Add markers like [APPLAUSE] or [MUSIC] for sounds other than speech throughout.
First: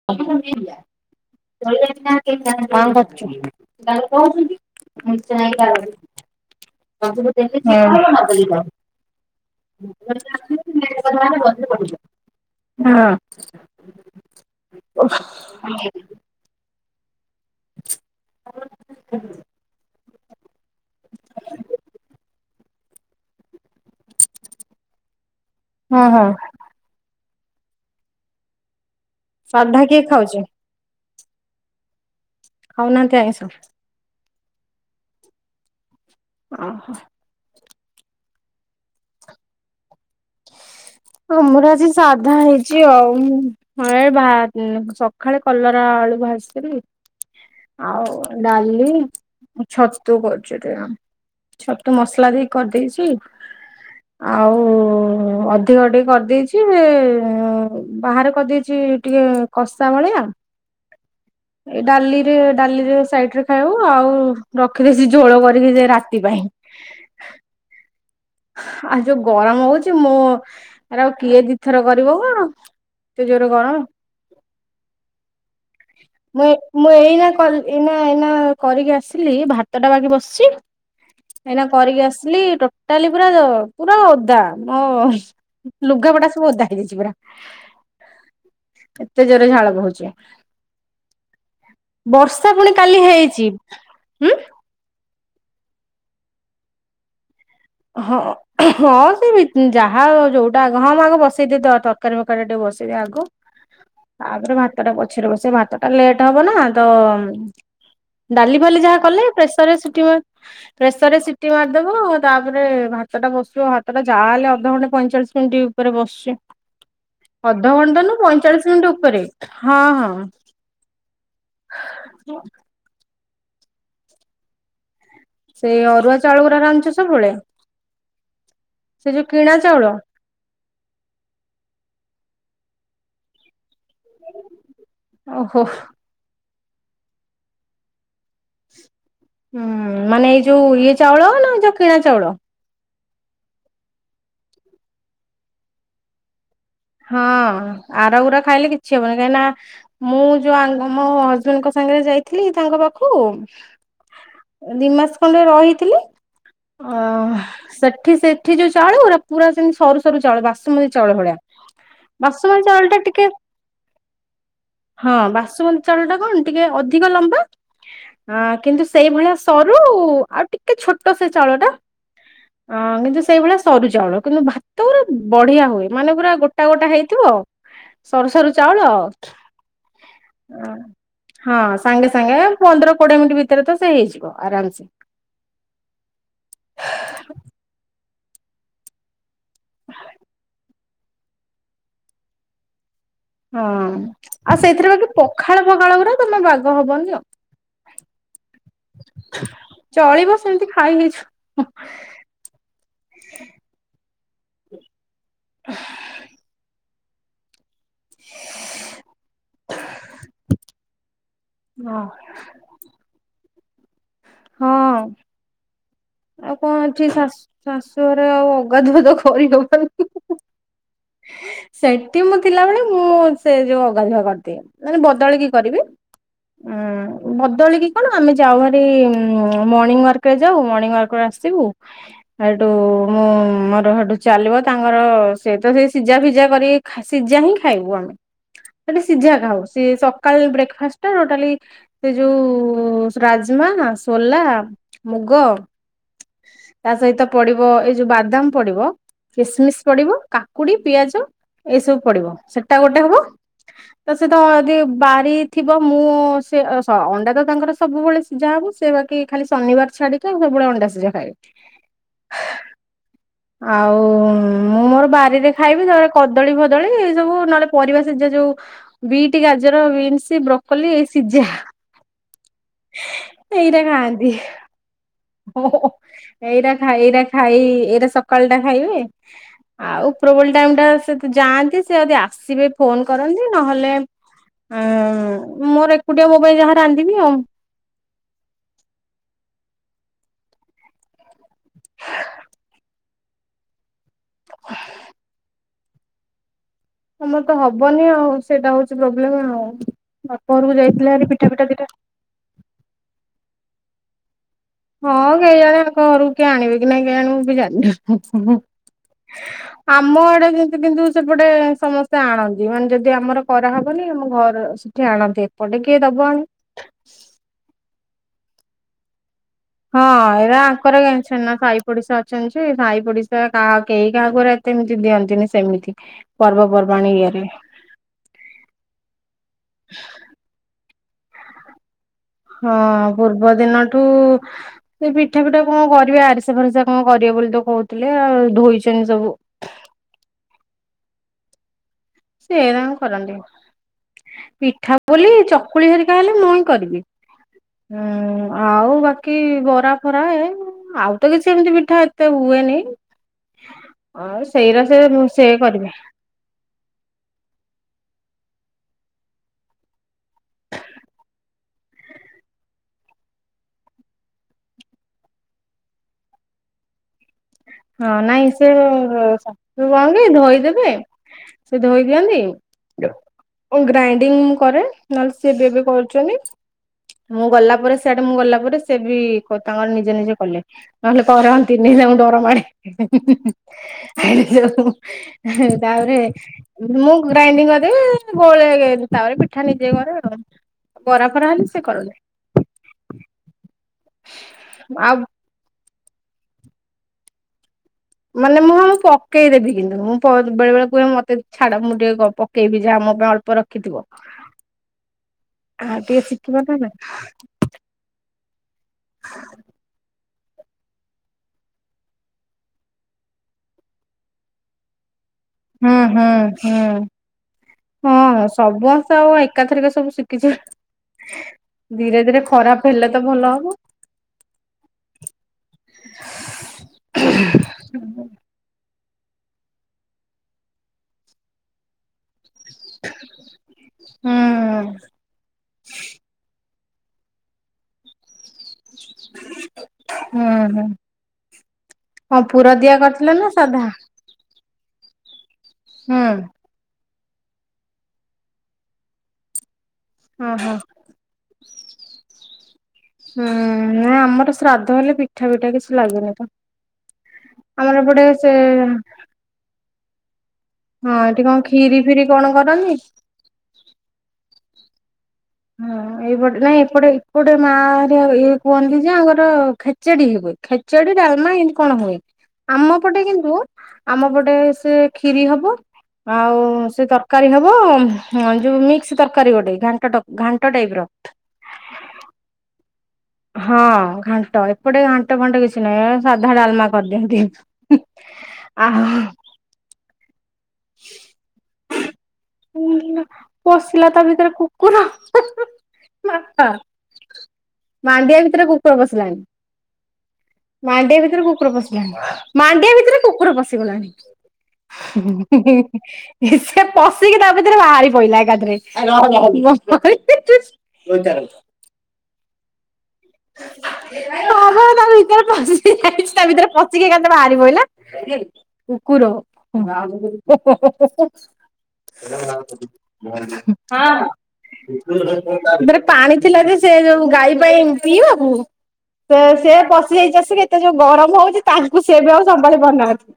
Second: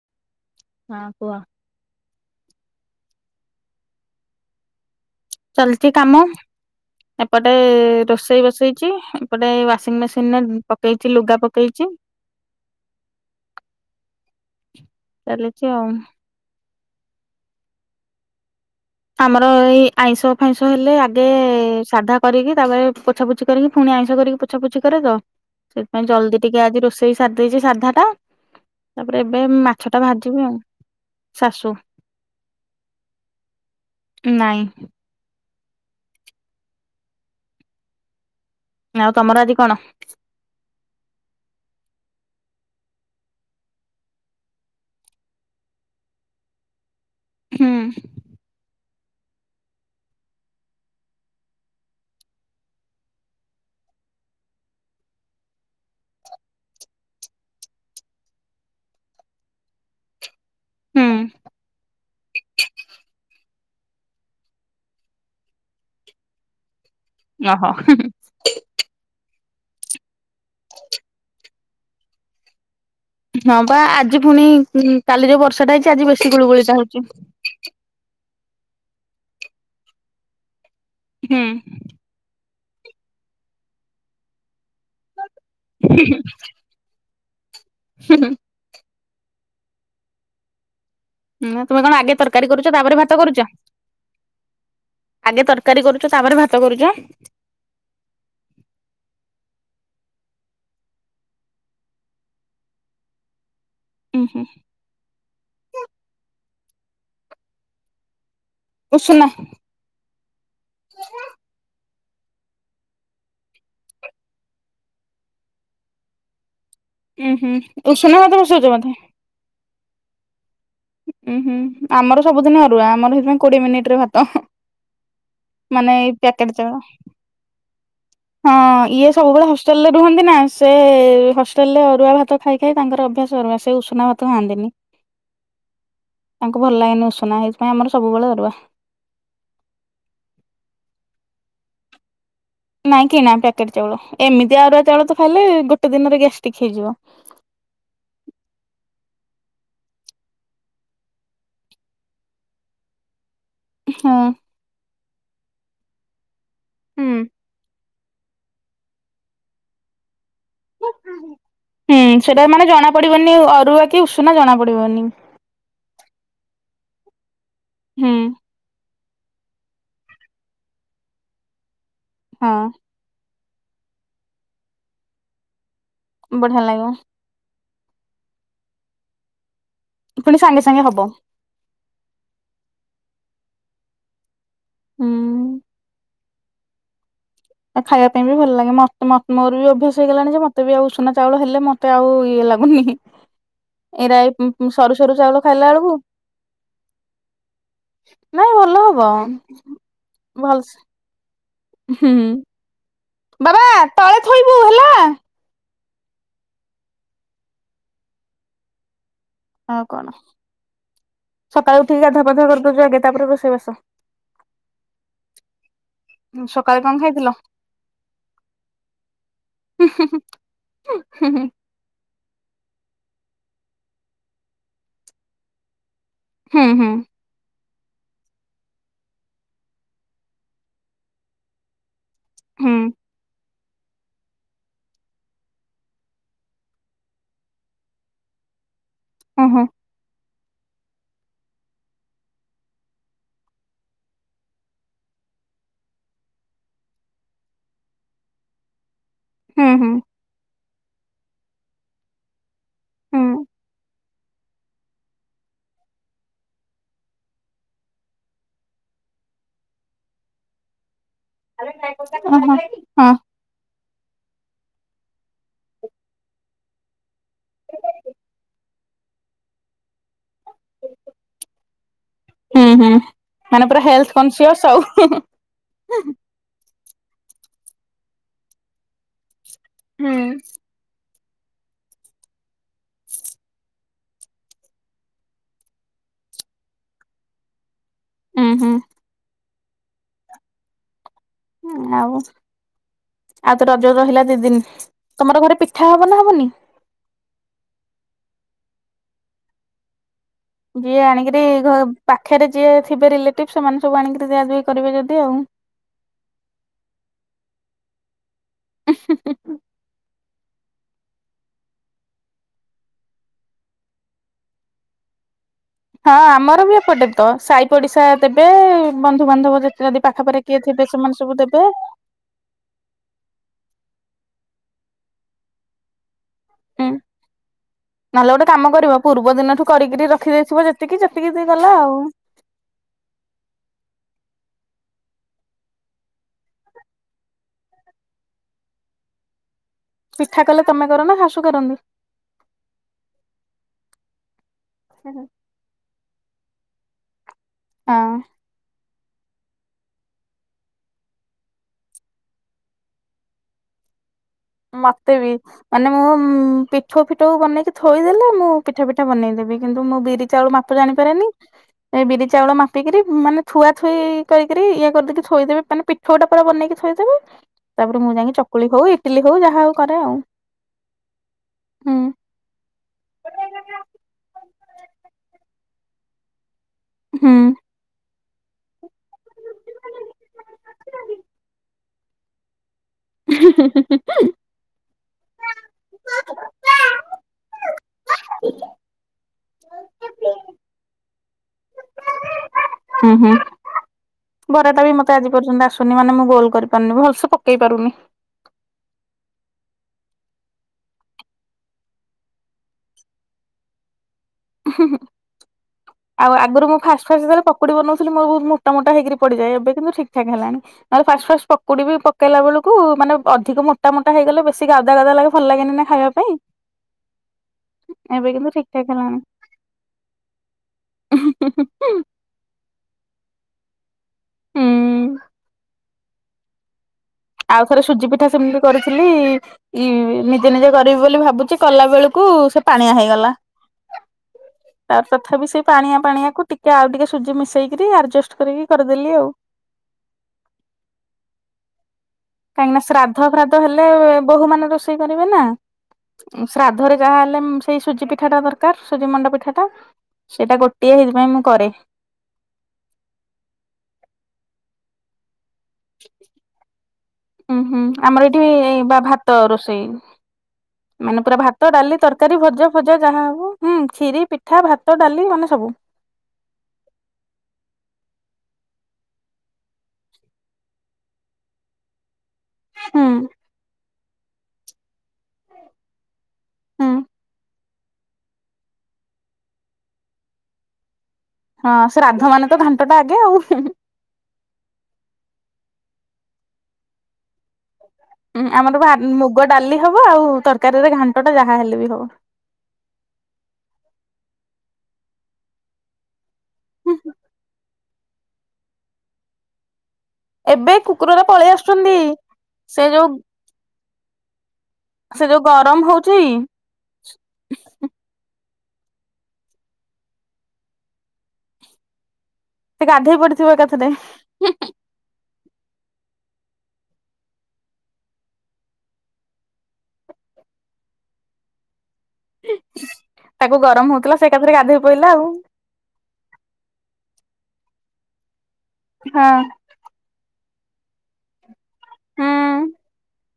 [UNINTELLIGIBLE] ହଁ କୁହ। କଁ କର୍ ଛୁ? ଚାଲିଛି କାମ ଏପଟେ ରୋଷେଇ ବସେଇଛି, ଏପଟେ ୱାସିଂ ମେସିନ ରେ ପକେଇଚି। ସେ ଲୁଗା ପକେଇଚି। ହଁ ଚାଲିଛି ଆଉ। [UNINTELLIGIBLE] ଆମର ଏଇ ଆଇଁଷ ଫାଇଁଷ ହେଲେ ଆଗେ ସାଧା କରିକି ତାପରେ ପୋଛାପୋଛି କରିକି ପୁଣି ଆଇଁଷ କରିକି ପୋ ପୋଛାପୁଛି କରେ ତ ସେଥିପାଇଁ ଜଲ୍ଦି ଟିକେ ଆଜି ରୋଷେଇ ସାରି ଦେଇେଛି ସାଧା ଟା। ତାପରେ ଏବେ ସାଧା ମାଛ ଟା କିଏ ଖାଉଛି ଭାଜିମି ଆଉ, ଶାଶୁ। ହଉନାହାନ୍ତି ଆଇଁଷ୍ ନାଇଁ। ଓହୋ। ଆଉ ତମର ଆଜି କଣ? ହଁ ଆମର ଆଜି ସାଧା ହେଇଛି ଆଉ। ହଁ ଏ ବାହାର୍ନି ସକାଳେ କଲରା, ଆଳୁ ଭାଜି କି। ହୁଁ ଆଉ ଡାଲି। ଛତୁ କରୁଛି ଏଠି, ଛତୁ ମସଲା ଦେଇ କରିଦେଇଛି। ଆଉ-ଉ-ଉ ହ ଅଧିକ ଟିକେ କରିଦେଇଛି, ଏ ବାହାରେ କରିଦେଇଛି ଟିକେ କଷା ଭଳିଆ। ହୁଁ। ଏ ଡାଲିରେ ଡାଲିରେ ସାଇଡ୍ ରେ ଖାଇବୁ ଆଉ ରଖିଦେଇଛି ଝୋଳ କରିକି ଦେ ରାତି ପାଇଁ। ଓହୋ, ହୁଁ। ଆଉ ଯୋଉ ଗରମ୍ ହୋଉଛି, ମୋର ଆଉ କିଏ ଦିଥର କରିବ କଣ। ଜୋରେ ହଁ ଗରମ ବା ଆଜି ପୁଣି କାଲି ଯୋଉ ବର୍ଷାଟା ହେଇଛି, ଆଜି ବେଶୀ ମୁଁ ଗୁଳୁଗୁଳିଟା ମୁଁ ହୋଉଛି। ଏଇନା ଏଇନା ଏଇନା କରିକି ଆସିଲି ଭାତଟା ବାକି ବସିଛି। ହୁଁ ଏଇନା କରିକି ଆସିଲି ଟୋଟାଲି ପୁରା ପୁରା ଓଦା ମୋଓ ଲୁଗାପଟା ସବୁ ଓଦା ହେଇଯାଇଛି ପୁରା। ହୁଁ -ହୁଁ। ଏତେ ଜୋରେ ଝାଳ ବହୁଛି। ନା ତମେ କଣ ଆଗେ ତରକାରୀ ବର୍ଷା କରୁଛ ପୁଣି ତାପରେ କାଲି ଭାତ କରୁଛ ହେଇଛି, ହୁଁ ଆଗେ ତରକାରୀ କରୁଛ, ତାପରେ ଭାତ କରୁଚ। ହଁ-ଅଁ। ହଁ ସେ ଯାହା ଯୋଉଟା ଆଗ ହଁ ଆଗ ବସେଇଦି ତ ତରକାରୀ ଫରକାରୀ ଟିକେ ବସେଇଦିଏ ଆଗ। [INAUDIBLE] ତାପରେ ଭାତ ଟା ପଛରେ ବସେ ଭାତ ଟା ଲେଟ ହବ ନା ତ ଡାଲି ଫାଲି ଯାହା ଉଷୁନା କଲେ ପ୍ରେସର ରେ ପ୍ରେସରରେ ସିଟି ମାରିଦବ। ତାପରେ ଭାତ ଟା ବସିବ ଭାତ ଟା ଯାହାହଲେ ଅଧଘଣ୍ଟେ ପଇଁଚାଳିଶ ମିନିଟ୍ ଉପରେ ବସୁଛି। ଉୁଁ ହୁଁ ଅଧଘଣ୍ଟା ନୁ ଉଷୁନା ଭାତ ବସଉଛ ପଇଁଚାଳିଶ ବୋଧେ ମିନିଟ ଉପରେ ହଁ- ହଁ। ଉଁ ହୁଁ ଆମର ସବୁଦିନି ଅରୁଆ ଆମର ସେଇଥିପାଇଁ କୋଡିଏ ମିନିଟି ରେ ଭାତ। ସେ ମାନେ ଅରୁଆ ଏଇ ପ୍ୟାକେଟେ ଗୁରା ଚାଉଳ। ରାନ୍ଧୁଛ ସବୁବେଳେ ହଁ ସେ ଇଏ ଯୋଉ ସବୁବେଳେ କିଣା ଚାଉଳ? ହଷ୍ଟେଲରେ ରୁହନ୍ତି ନା ସୁ। ସେ ହଷ୍ଟେଲରେ ଅରୁଆ ଭାତ ଖାଇ, ଖାଇ ତାଙ୍କର ଅଭ୍ୟାସ ଅରୁଆ ସେ ଉଷୁନା ଭାତ ଖାଆନ୍ତିନି। ଓହୋ। ତାଙ୍କୁ ଭଲ ଲାଗେନି ଉସୁନା ହେଇଥିପାଇଁ ଆମର ସବୁବେଳେ ଅରୁଆ। ହୁଁ ମାନେ ଏଇ ଯୋଉ ଇଏ ଚାଉଳ ନା ଯୋଉ କିଣା ଚାଉଳ। ନାଇଁ କିଣା ପ୍ୟାକେଟ୍ ଚାଉଳ ଏମିତି ଆରୁଆ ଚାଉଳ ତ ଖାଇଲେ ଗୋଟେ ଦିନରେ ଗ୍ୟାଷ୍ଟିକି ହେଇଯିବ। ହଁ ଆର ଗୁରା ଖାଇଲେ କିଛି ହବନି କାହିଁକି ନା। ମୁଁ ଯୋଉ ଆଙ୍କ ମୋ ହଜବେଣ୍ଡଙ୍କ ସାଙ୍ଗରେ ଯାଇଥିଲି ତାଙ୍କ ପାଖୁକୁ। ହୁଁ। ଦି ମାସେ ଖଣ୍ଡେ ରହିଥିଲି ଅ ହଁ ସେଠି ସେ। ଏଠି ଯୋଉ ଚାଉଳ ଗୁରା ପୁରା ସେମିତି ସରୁ, ସରୁ ଚାଉଳ ବାସୁମତି ଚାଉଳ ହୁଁ ଭଳିଆ। ହୁଁ ସେଟା ବାସୁମତି ମାନେ ଜଣା ଚାଉଳ ଟା ଟିକେ ପଡିବନି ଅରୁଆ କି ଉଷୁନା ଜଣା ପଡିବନି। ହଁ ବାସୁ ଚାଉଳ ଟା କ'ଣ ଟିକେ ଅଧିକ ଲମ୍ବା ହୁଁ ଆ କିନ୍ତୁ। ସେଇଭଳିଆ ସରୁ ଆଉ ଟିକେ ଛୋଟ ସେ ଚାଉଳଟା ହଁ ଅ କିନ୍ତୁ ସେଇଭଳିଆ। ସରୁ ଚାଉଳ କିନ୍ତୁ ଭାତ ଗୁରା ବଢିଆ ହୁଏ ମାନେ ପୁରା ବଢିଆ ଗୋଟା, ଲାଗିବ ଗୋଟା ହେଇଥିବ। ସରୁ, ସରୁ ଚାଉଳ। ପୁଣି ସାଙ୍ଗେ, ସାଙ୍ଗେ ହବ। ହଁ ସାଙ୍ଗେ, ସାଙ୍ଗେ ପନ୍ଦର, କୋଡିଏ ମିନିଟ୍ ଭିତରେ ତ ସେ ହେଇଯିବ ଆରାମସେ। ହୁଁ। ଖାଇବା ପାଇଁ ବି ଭଲ ଲାଗେ ମତେ ମତ ମୋର ବି ଅଭ୍ୟାସ ହେଇଗଲାଣି ଯେ ମତେ ବି ଆଉ ଉସୁନା। ଚାଉଳ ହେଲେ ମତେ ଆଉ ଇଏ ଲାଗୁନି ହି ହି। ହଁ ଆଉ ସେଇଥିରେ ବାକି ଚାଉଳ ଖାଇଲା ପଖାଳ, ବେଳକୁ ଫଖାଳ ଗୁଡା ଜମା ବାଗ ହବନି ଆଉ। ନାଇଁ ଭଲ ହଉ। ଚଳିବ ସେମିତି ଖାଇ ହେଇଛୁ ହୁଁ ବାବା ତଳେ ଥୋଇବୁ ହେଲା। [UNINTELLIGIBLE] [UNINTELLIGIBLE] ହଁ ଆଉ କଣ ସକାଳୁ ଉଠିକି ହଁ ଗାଧୁଆ, ପାଧୁଆ କରିଦଉଚୁ ଆଗେ ତାପରେ ରୁଷେଇ ବାସ। ଆଉ ସକାଳେ କ'ଣ ଏଠି ଖାଇଥିଲ? ଶାଶୁ ଶାଶୁଘରେ ଆଉ ଅଗାଧୁଆ ତ କରିହବନି ହି ହି ହି। ଉଁ ହୁଁ ହୁଁ। ସେଇଠି ମୁଁ ଥିଲାବେଳେ ମୁଁ ସେ ଯଉ ଅଗାଧୁଆ କରିଦିଏ ମାନେ ବଦଳିକି କରିବି। ହୁଁ ଅ ହୁଁ ବଦଳିକି କ'ଣ ଆମେ ଯାଉ ଭାରି। ଉଁ ମର୍ଣିଂ ୱାର୍କ ରେ ଯାଉ ମର୍ଣ୍ଣିଂ ୱାର୍କରେ ଆସିବୁ। ହେଠୁ ହୁଁ ଉଁ ମୁଁ ମୋର ହେଠୁ। ଚାଲିବ ତାଙ୍କର ସେ ତ ସେ ସିଝା, ଫିଜା କରି କି ସିଝା ହିଁ ଖାଇବୁ ଆମେ। ସେଠି ସିଝା ହୁଁ ଟା ହବ ହୁଁ ସିଏ ସକ କାଲେ ବ୍ରେକ୍ଫାଷ୍ଟ ଟୋଟାଲି ସେ ଯୋଉ ରାଜମା ସୋଲା, ମୁଗ। ତା ସହିତ ପଡିବ ଏଇ ଯୋଉ ବାଦାମ ପଡିବ ହୁଁ ହୁଁ କିସିମିସି ପଡିବ କା କାକୁଡି, ପିଆଜ ଏଇ ସବୁ ପଡିବ ସେଟା ଗୋଟେ ହବ। ହୁଁ ତ ସେତ ଯଦି ବାରି ଥିବ ମୁଁ ସେ ହ ଅଣ୍ଡାତ ତାଙ୍କର ସବୁବେଳେ ସିଝା ହବ। ସେ ବାକି ଖାଲି ଶନିବାର ଛାଡିକି ସବୁବେଳେ ଅଣ୍ଡା ସିଝା ଖାଇବେ। [UNINTELLIGIBLE] ହଁ। ଆଉ ମୁଁ ମୋର ବାରିରେ ଖାଇବି ତମେ କଦଳୀ ଫଦଳୀ ଏ ସବୁ ନହେଲେ ପରିବା ସିଜା ଯୋଉ ବିଟ ଗାଜର ବିନ୍ସ ବ୍ରୋକୋଲି ଏଇ ସିଝା। ହୁଁ ହୁଁ ମାନେ ପୁରା ଏଇରା ହେଲଥ ଖାଆନ୍ତି କନସିଅସ୍ ସବୁ। [UNINTELLIGIBLE] ଏଇରା ଖାଇ ଏଇରା ଖାଇ ଏଇଟା ସକାଳ ଟା ଖାଇବି। ଆଉ ହୁଁ। ଉପରବଳୀ ଟାଇମ ଟା ସେ ତ ଯାଆନ୍ତି, ସେ ଯଦି ଆସିବେ ଫୋନ କରନ୍ତି ନହେଲେ ହଁ ମୋର ଏକୁଟିଆ ମୋପାଇଁ ଯାହା ରାନ୍ଧିବି ଆଉ। ହୁଁ ହୁଁ। ଉଁ ଆଉ। ଆଉ ତ ରଜ ରହିଲା ଦି ଦିନି, ତମର ଘରେ ପିଠା ହବ ନା ହବନି? ଆମର ତ ହବନି ଆଉ ସେଇଟା ହଉଛି ପ୍ରୋବ୍ଲେମ ଆଉ, ବାପଘରକୁ ଯିଏ ଯାଇଥିଲେ ବାହାରି ଆଣିକିରି ପିଠା ଘ ଫିଠା ଦିଇଟା ପାଖରେ ଯିଏ ଥିବେ ରିଲେଟିଭ ସେମାନେ ସବୁ ଆଣିକିରି ଦିଅନ୍ତି। ହଁ ଏଇ ଗାଁ ରେ ଆଙ୍କ ଘରୁକୁ କିଏ ଆଣିବେ କି ନାହିଁ କେଜାଣି ମୁଁ ବି ଜାଣିନି। [UNINTELLIGIBLE] ଆମ ଆଡେ ଯେମିତି କିନ୍ତୁ ସେପଟେ ସମସ୍ତେ ଆଣନ୍ତି ମାନେ ଯଦି ଆମର କରାହବନି, ଆମ ଘରେ କିଏ ଆଣନ୍ତି? ଏପଟେ କିଏ ହଁ ଦବ ଆଣି ଆମର ବି ଏପଟେ ତ ସାହି ପଡିଶା ଦେବେ ବନ୍ଧୁବାନ୍ଧବ ଦେ ହଁ ଏ ଆଙ୍କର ଏ ଛେନା ସାଇ ପଡିଶା ଅ ସେନ୍ସି, ସାଇ ପଡିଶା କାହା କେହି କାହା ଘରେ ଏତେ ଏମିତି ଦିଅନ୍ତିନି ସେମିତି। ହୁଁ। ପର୍ବପର୍ବାଣିୀ ଇଏରେ। ନହେଲେ ଗୋଟେ କାମ କରିବା ପୂର୍ବ ଦିନଠୁ କରିକିରି ରଖିଦେଇଥିବ ଯେତିକି ସେତିକି ସେ ଗଲା ଆଉ। ହଁ ପୂର୍ବ ଦିନଠୁ ସେ ପିଠା ଫିଠା କଣ କରିବେ ଆରିସା ଫାରିସା କଣ କରିବେ ବୋଲି ତ କହୁଥିଲେ ଆଉ, ଧୋଇଛନ୍ତି ସବୁ। ପିଠା କଲେ ତମେ କରନା, ଶାଶୁ କରନ୍ତି? ସେ ତାଙ୍କର କରନ୍ତି, ପିଠା ବୋଲି ଚକୁଳି ହେରିକା ହେଲେ ମୁଇଁ କରିବି। ହଁ। ହୁଁ ଆଉ ବା କି ବରା ଫରା ଏ, ଆଉ ତ କିଛି ଏମିତି ପିଠା ଏତେ ହୁଏନି। ଆଉ ସେଇରା ସେ, ସେ କରିବେ। ହୁଁ। ପିଠଉ ଫିଠଉ ବନେଇକି ଥୋଇଦେଲେ ମୁଁ ପିଠା ଫିଠା ବନେଇ ଦେବି କିନ୍ତୁ ମୁଁ ବିରି ଚାଉଳ ମାପ ଜାଣିପାରେନି। ଏ ବିରି ଚାଉଳ ମାପିକରି ମାନେ ଥୁଆଥୁଇ କରିକିରି ଇଏ କରିଦେଇକି ଥୋଇଦେବେ, ମାନେ ପି ଛଅ ଟା ପରେ ବନେଇକି ଥୋଇଦେବୁ, ତାପରେ ମୁଁ ହଁ ଯାଇକି ନାଇଁ ଚକୁଳି ହଉ ଇ [UNINTELLIGIBLE] ଧୋଇଦେବେ ସେ ହୁଁ। ଧୋଇ ଦିଅନ୍ତି। ଓ ଗ୍ରାଇଣ୍ଡିଙ୍ଗ କରେ ନହେଲେ ସିଏ ବି ଏବେ କରୁଛନ୍ତି। ମୁଁ ହୁଁ। ଗଲା ପରେ ସାଡେ ମୁଁ ଗଲା ପରେ ସେ ବି ତାଙ୍କର ନିଜେ ନିଜେ କଲେ ନହେଲେ କରନ୍ତିନି ତାଙ୍କୁ ଡର ମାଡେ। [UNINTELLIGIBLE] ତାପରେ ମୁଁ ଘୁରାଇନି କ ହେ ଗୋଳେଇ ତାପରେ ପିଠା ନିଜେ କରେ ଆଉ, ବରା ଫରା ହେଲେ ସେ କରନ୍ତି। ହୁଁ ହୁଁ ବରା ଟା ବି ଆଉ ମତେ ଆଜି ପର୍ଯ୍ୟନ୍ତ ଆସୁ ଆସୁନି ମାନେ ମୁଁ ଗୋଲ କରିପାରୁନି ଭଲସ ପକେଇ ପାରୁନି। ମାନେ ମୁଁ ପକେଇଦେବି କିନ୍ତୁ ମୁଁ ବେଳେ ବେଳେ କୁହେ ମତେ ଛାଡ, ମୁଁ ଟିକେ ପ ପ ପକେଇବି ଯାହା ମୋ ପାଇଁ ଅଳ୍ପ ରଖିଥିବ। [UNINTELLIGIBLE] ଟିକେ ଆଉ ଶିଖିବ ଆଗରୁ ନା ମୁଁ ନାଇଁ। ଫାଷ୍ଟ ଫାଷ୍ଟ ଯେତେବେଳେ ପକୁଡି ବନଉଥିଲି ମୋ ବହୁତ ମୋଟ ମୋଟା ହେଇକରି ପଡିଯାଏ ଏବେ କିନ୍ତୁ ଠିକ ଠାକ ହେଲାଣି। ମାନେ ଫାଷ୍ଟ ଫାଷ୍ଟ ପକୁଡି ବି ପକେଇଲା ବେଳକୁ ମାନେ ଅଧିକ ମୋଟ ମୋଟା ହେଇଗଲେ ବେଶୀ ଗାଦା ଗାଦା ଲାଗେ ଭଲ ଲାଗେନି ନା ହୁଁ ଖାଇବା ହୁଁ ପାଇଁ। ହୁଁ ଏବେ ହଁ କିନ୍ତୁ ଠିକ ଠାକ ସମସ୍ତେ ହେଲାଣି। ଆଉ ଏକାଥରିକ ସବୁ ଶିଖିଛି ଧୀରେ ଧୀରେ ଖରାପ ହେଲେ ତ ଭଲ ହବ ହଁ [INAUDIBLE] ଆଉ ଥରେ ସୁଜି ପିଠା ସେମିତି କରିଥିଲି ନିଜେ ନିଜେ କରିବି ବୋଲି ଭାବୁଛି କଲା ବେଳକୁ କୁ ସେ ପାଣିଆ ହେଇଗଲା ହୁଁ ତାର ତଥାପି ସେ ପାଣିଆ ପାଣିଆକୁ ଟିକ କି ଆଉ ଟିକେ ସୁଜି ମିଶେଇକରି ଆଡଜଷ୍ଟ କରିକି କରିଦେଲି ଆଉ ହୁଁ ହଁ ପୁର କାହିଁକି ନା ଦିଆ ଶ୍ରାଦ୍ଧ କରିଥିଲ ନା ଫ୍ରାଦ୍ଧ ସାଧା ହେଲେ ବୋହୂ ମାନେ ରୋଷେଇ କରିବେ ନା ହୁଁ ଶ୍ରାଦ୍ଧ ଦ୍ଧରେ ଯାହା ହେଲେ ସେଇ ସୁଜି ପିଠା ଟା ଦରକାର ସୁଜି ମଣ୍ଡା ପିଠାଟା ସେଇଟା ଓହୋ ଗୋଟିଏ ହେଇ ପାଇଁ ମୁଁ କରେ ହୁଁ ନାଇଁ ଆମର ଶ୍ରାଦ୍ଧ ହେଲେ ପିଠା ପିଠା କିଛି ଲାଗୁନି ଆମର ଏ ପଟେ ସେ ତ ରୋଷେଇ ହଁ ମାନେ ପୁରା ଏଠି କଣ ଭାତ ଡାଲି ଖିରି ଫିରି ତରକାରୀ କଣ ଭଜା କରନ୍ତି ଫଜା ଯାହା ହବ ହୁଁ ଖିରୀ ପିଠା ଭାତ ଡାଲି ମାନେ ସବୁ ହଁ ଏପଟେ ନାଇଁ ଏପଟେ ଏପଟେ ମାଆ ଇଏ କୁହନ୍ତି ଯେ ଆଙ୍କର ଖେଚେଡି ଖେଚେଡି ଡ଼ାଲମା ଏମିତି କଣ ହୁଏ ଆମ ହୁଁ ଏପଟେ କିନ୍ତୁ ଆମ ପଟେ ସେ ଖିରି ହବ ଆଉ ହୁଁ ସେ ତରକାରୀ ହବ ଯୋଉ ମିକ୍ସ ତରକାରୀ ଗୋଟେ ଘାଣ୍ଟ ଟ ଘଣ୍ଟ ଟାଇପ୍ ର ହଁ ଶ୍ରାଦ୍ଧ ମାନେ ତ ଘାଣ୍ଟ ଟା ଆଗେ ଆଉ ହଁ ଘାଣ୍ଟ ଏପଟେ ଘାଣ୍ଟ ଫାଣ୍ଟ କିଛି ନାହିଁ ଏ ସାଧା ଡାଲମା କରିଦିଅନ୍ତି ହଁ ଆମର ବା ମୁଗ ଡାଲି ହବ ଆଉ ତରକାରୀରେ ଘାଣ୍ଟଟା ଯାହା ହେଲେ ବି ହବ ପଶିଲା ତା ଭିତରେ କୁକୁର ମାଥା ମାଣ୍ଡିଆ ଭିତରେ କୁକୁର ବସିଲାଣି ଏବେ ମାଣ୍ଡିଆ କୁକୁରରା ଭିତରେ ପଳେଇ କୁକୁର ଆସୁଛନ୍ତି ପଶଗିଲାଣି ସେ ମାଣ୍ଡିଆ ଯୋଉ ଭିତରେ କୁକୁର ପଶିଗଲାଣି ସେ ଯଉ ଗ ହି ଇ ସେ ପଶିକି ତା ଭିତରେ ବାହାରି ପଡିଲା ଏକାଥରେ ହଉଚାର ସେ ଗାଧେଇ ପଡିଥିବ ଏକାକଥରେ ତା ଭିତରେ ପଶି ଯାଇଚି ତା ଭିତରେ ପଶିକି ଏକାଥରେ ବାହାରି ପଡ଼ିଲା କୁକୁର ହଁ ତାକୁ ଗରମ ହଉଥିଲା ସେ ଏକାଥରେ ଗାଧେଇ ପଇଲା ଆଉ ସେଥିରେ ପାଣି ଥିଲା ଯେ ସେ ଯୋଉ ଗାଈ ପାଇଁ ପିଇବାବୁ ହଁ। ସେ ପଶ ଏଇ ଚାଷୀ କେତେ ଯୋଉ ଗରମ ହଉଛି ତାଙ୍କୁ ସେ ଏବେ ଆଉ ସମ୍ଭାଳି ପାରୁନାହାନ୍ତି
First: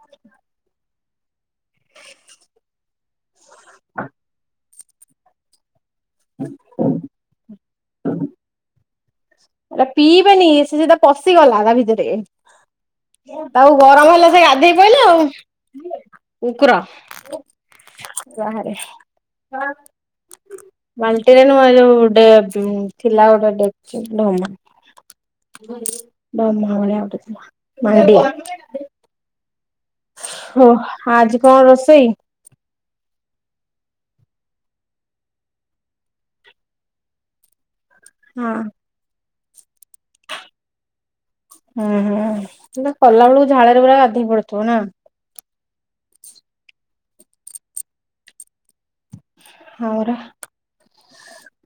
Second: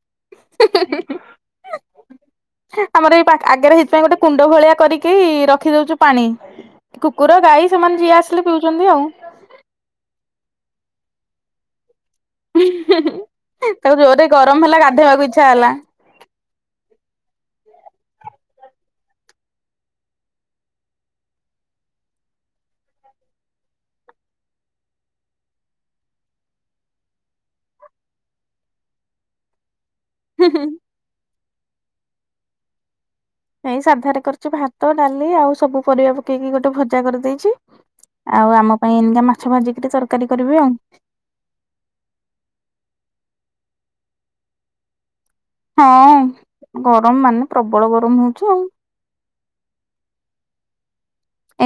[UNINTELLIGIBLE] ଆମର ଏଇ ପା ଆଗରେ ହେଇଥିପାଇଁ ଗୋଟେ କୁଣ୍ଡ ଭଳିଆ କରିକି ରଖି ଦଉଛୁ ପାଣି କୁକୁର ଗାଈ ସେମାନେ ଯିଏ ଆସିଲେ ପିଉଛନ୍ତି ଆଉ ଏଟା ପିଇବେନି ସେ ସିଧା ପଶିଗଲା ତା ଭିତରେ ଆଉ ତାକୁ ଗରମ ଜୋରରେ ହେଲା ସେ ଗରମ ଗାଧେଇ ହେଲା ପଇଲା ଆଉ ଗାଧେଇବାକୁ ଇଚ୍ଛା ହେଲା। କୁକୁର ବାହାରେ ବାଲ୍ଟି ରେ ନ ଏ ଯୋଉ ଗୋଟେ ଥିଲା ବଡ଼ଟେ [UNINTELLIGIBLE] ହୋ ଆଜି କଣ ରୋଷେଇ? ନାଇଁ ସାଧାରେ କରିଛି ଭାତ ଡାଲି ଆଉ ସବୁ ପରିବା ପକେଇକି ଗୋଟେ ଭଜା କରିଦେଇଛି। ହଁ ଆଉ ଆମ ପାଇଁ ଏଇନିକା ମାଛ ଭାଜିିକିରି ତରକାରୀ କରିବି ଆଉ। ଉହୁଁ କିନ୍ତୁ କଲା ବେଳକୁ ଝାଳରେ ପୁରା ଗାଧେଇ ପଡିଥିବୁ ନା। ହଁ ଗରମ ମାନେ ପ୍ରବଳ ଗରମ ହଉଛି ଆଉ। ହଉ।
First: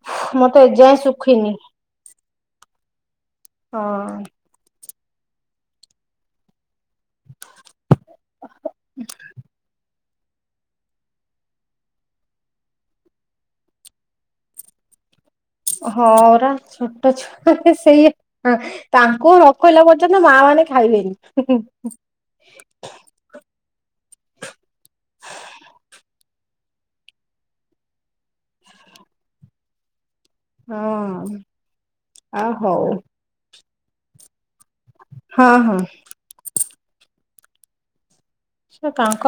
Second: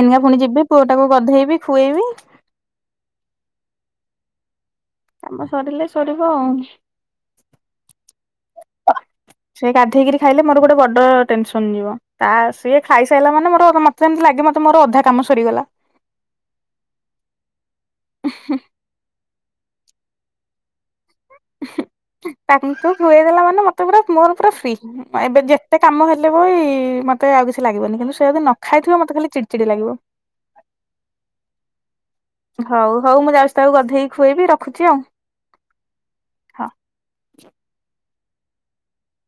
ଏଇନିକା ପୁଣି ଯିବି ପୁଅଟାକୁ ଶୁଖିନି ଗଧେଇବି ଖୁଆଇବି। ହଁ। କାମ ସରିଲେ ସରିବ ଆଉ। ସେ ଗାଧେଇକିରି ଖାଇଲେ ମୋର ଗୋଟେ ବଡ ଟେନସନ ଯିବ। ତା ସିଏ ଖାଇସାଇଲା ମାନେ ମୋର ମତେ ଯେମିତି ଲାଗେ ମତେ ମୋର ଅଧା କାମ ସରିଗଲା। ହଁ ଅରା ଛୋଟ ଛୁଆ ସେଇଆ। ତାଙ୍କୁ ନଖୋଇଲା ପର୍ଯ୍ୟନ୍ତ ମା ମାନେ ଖାଇବେନି। ତାଙ୍କୁୁ ଖୁଏଇଦେଲା ମାନେ ମତେ ପୁରା ମୋର ପୁରା ଫ୍ରି। ଏବେ ଯେତେ କାମ ହେଲେ ବ ମୋତେ ଆଉ କିଛି ଲାଗିବନି କିନ୍ତୁ ସେ ଯଦି ନ ଖାଇଥିବ ମୋତେ ଖାଲି ଚିଡ଼ିଚିଡ଼ି ଲାଗିବ। ହଁ ଅଁ। ହଉ ହଉ ମୁଁ ଯାଉଛି ତାକୁ ଗଧେଇକି ଖୁଆଇବି ରଖୁଛି ଆଉ। ହଁ ହଁ। ସେ କାଉଁ କାଉଁ